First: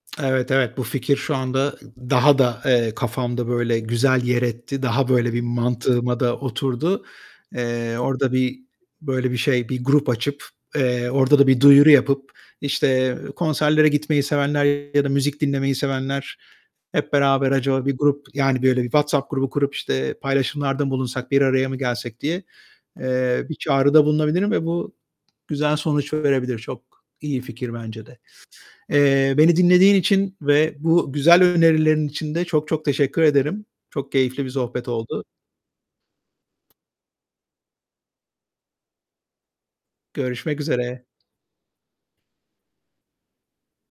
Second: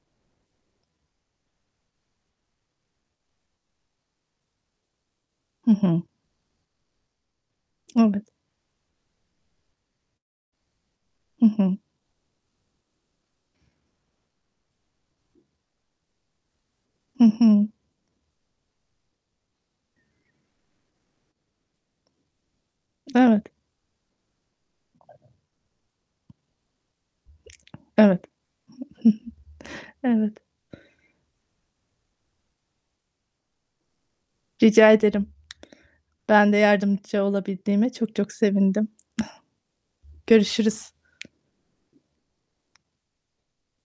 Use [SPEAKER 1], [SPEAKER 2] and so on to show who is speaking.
[SPEAKER 1] Evet, evet, bu fikir şu anda ı ı daha da, eee, kafamda böyle güzel yer etti. Daha böyle bir
[SPEAKER 2] Hı hı.
[SPEAKER 1] mantığıma da oturdu. Eee,
[SPEAKER 2] Evet.
[SPEAKER 1] orda bir, böyle, bir şey, bir grup açıp, eee, orda
[SPEAKER 2] Hı
[SPEAKER 1] da bir
[SPEAKER 2] hı.
[SPEAKER 1] duyuru yapıp, işte, eee, konserlere gitmeyi sevenler ya da müzik dinlemeyi sevenler, hep
[SPEAKER 2] Hı
[SPEAKER 1] beraber
[SPEAKER 2] hı.
[SPEAKER 1] acaba bir grup, yani böyle bir WhatsApp grubu kurup, işte, paylaşımlarda mı bulunsak, bir araya mı gelsek diye,
[SPEAKER 2] Evet.
[SPEAKER 1] eee, bir çağrıda bulunabilirim ve bu güzel sonuç verebilir. Çok iyi fikir bence de.
[SPEAKER 2] Evet.
[SPEAKER 1] Eee, beni dinlediğin
[SPEAKER 2] Hı, hı hı.
[SPEAKER 1] için
[SPEAKER 2] Evet.
[SPEAKER 1] ve bu güzel önerilerin için de çok çok teşekkür ederim. Çok keyifli bir sohbet
[SPEAKER 2] Rica
[SPEAKER 1] oldu.
[SPEAKER 2] ederim. Ben de yardımcı olabildiğime çok çok sevindim.
[SPEAKER 1] Görüşmek
[SPEAKER 2] Görüşürüz.
[SPEAKER 1] üzere.